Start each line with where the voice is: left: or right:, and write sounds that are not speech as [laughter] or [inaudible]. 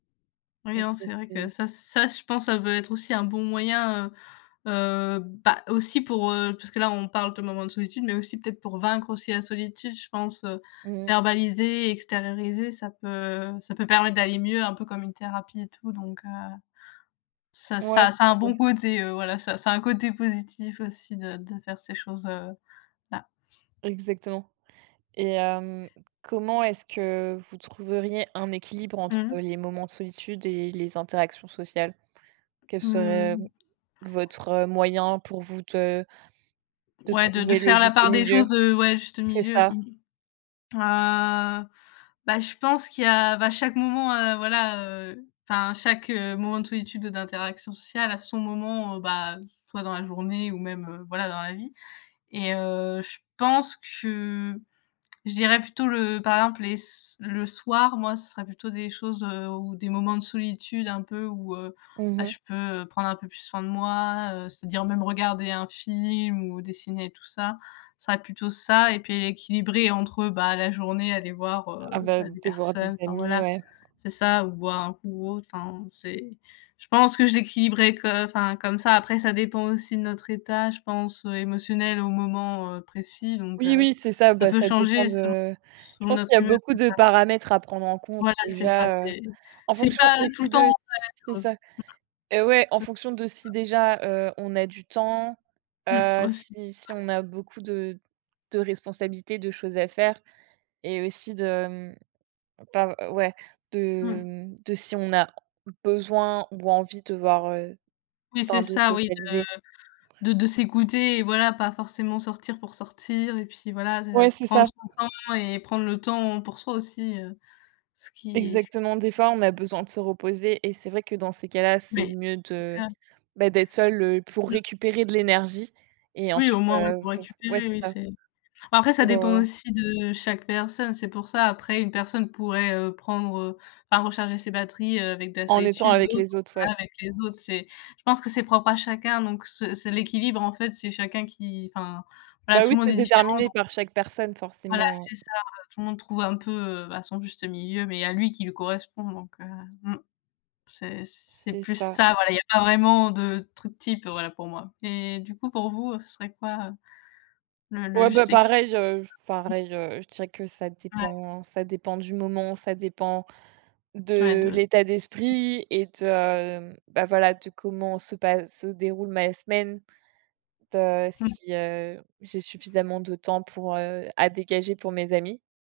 left: Oui, hein, c'est vrai que
right: [unintelligible]
left: ça ça je pense ça doit être aussi un bon moyen, heu heu bah, aussi pour, heu puisque là on parle de moments de solitude mais aussi peut-être pour vaincre aussi la solitude. Je pense, heu,
right: Mmh mh.
left: verbaliser, extérioriser, ça peut ça peut permettre d'aller mieux, un peu comme une thérapie et tout donc heu, ça
right: Ouais,
left: ça
right: c'est
left: ça a un bon
right: clair.
left: côté, heu, voilà. Ça ça a un côté positif aussi de de faire ces choses, heu, là.
right: Exactement. Et hem, comment est-ce que vous trouveriez un équilibre entre
left: Mmh.
right: les moments de solitude et les interactions sociales? Quel serait
left: Mmh.
right: votre, heu, moyen pour vous de de
left: Ouais, de de
right: trouver le
left: faire la
right: juste
left: part des
right: milieu?
left: choses, heu, ouais juste
right: C'est
left: milieu,
right: ça.
left: mmh. Ah bah je pense qu'il y a bah chaque moment, heu, voilà, heu enfin chaque moment de solitude ou d'interaction sociale a son moment, bah, soit dans la journée ou même, heu, voilà dans la vie et heu, je pense que je dirais plutôt le par exemple les s le soir, moi ce serait plutôt des choses, heu, ou des moments de solitude un peu où, heu,
right: Mmh
left: bah,
right: mh.
left: je peux, heu, prendre un peu plus soin de moi, heu, c'est-à-dire même regarder un film ou dessiner tout ça. Ça va être plutôt ça et puis équilibrer entre bah, la journée aller voir,
right: Ah
left: heu,
right: bah
left: bah, des
right: de voir des
left: personnes, enfin
right: amis,
left: voilà
right: ouais
left: c'est ça. Ou boire un coup ou autre, enfin c'est je pense que j'équilibrerais co enfin comme ça, après ça dépend aussi de notre état je pense émotionnel au moment, heu, précis donc
right: Oui,
left: heu,
right: oui, c'est ça,
left: ça
right: bah
left: peut
right: ça dépend
left: changer selon
right: de je
left: selon
right: pense
left: notre
right: qu'il y a
left: humeur,
right: beaucoup
left: c'est
right: de
left: ça.
right: paramètres à prendre en compte
left: Voilà c'est ça,
right: déjà, heu,
left: c'est
right: en
left: c'est
right: fonction
left: pas tout
right: aussi
left: le temps
right: de c'est ça. Eh ouais, en fonction de si
left: [unintelligible]
right: déjà, heu, on a du temps,
left: Mmh
right: heu,
left: aussi, ouais.
right: si si on a beaucoup de de responsabilités, de choses à faire, et aussi de mmh pas ouais, de
left: Mmh.
right: mmh, de si on a besoin ou envie de voir, heu
left: Oui,
right: enfin
left: c'est
right: de
left: ça oui,
right: socialiser.
left: de de de s'écouter et voilà. Pas forcément sortir pour sortir et puis voilà, de
right: Ouais, c'est
left: prendre
right: ça.
left: son temps et prendre le temps pour soi aussi, heu, ce qui est s
right: Exactement, des fois on a besoin de se reposer et c'est vrai que dans ces cas-là, c'est
left: Mais
right: mieux de
left: [unintelligible]
right: bah, d'être seul, heu, pour
left: Mmh.
right: récupérer de l'énergie, et
left: Oui,
right: ensuite,
left: au moins ouais,
right: heu,
left: pour
right: faut f ouais,
left: récupérer,
right: c'est
left: oui
right: ça.
left: c'est après ça
right: Pour,
left: dépend
right: heu
left: aussi de chaque personne, c'est pour ça. Après une personne pourrait, heu, prendre, heu enfin recharger ses batteries, heu, avec de la
right: En étant
left: solitude,
right: avec
left: d'autres
right: les autres, ouais.
left: voilà, avec les autres. C'est je pense que c'est propre à chacun donc ce c'est l'équilibre en fait, c'est chacun qui enfin voilà,
right: Bah
left: tout
right: oui
left: le
right: c'est
left: monde est différent
right: déterminé
left: donc
right: par chaque personne,
left: Voilà
right: forcément.
left: c'est ça, heu, tout le monde trouve un peu, heu, bah, son juste milieu, mais à lui, qui lui correspond donc heu mmh, c'est c'est
right: C'est
left: plus
right: ça.
left: ça, voilà, il y a pas vraiment de truc type, voilà pour moi. Et du coup pour vous, ce serait quoi, heu, le le
right: Ouais, bah
left: juste équi?
right: pareil, heu, je f pareil, heu, je dirais que ça
left: Ouais.
right: dépend, ça dépend du moment, ça dépend
left: Ouais de
right: de
left: de
right: l'état d'esprit et de, bah, voilà, de comment se passe, se déroule ma semaine en fait, heu,
left: Mmh.
right: si, heu, j'ai suffisamment de temps pour, heu, à dégager pour mes amis.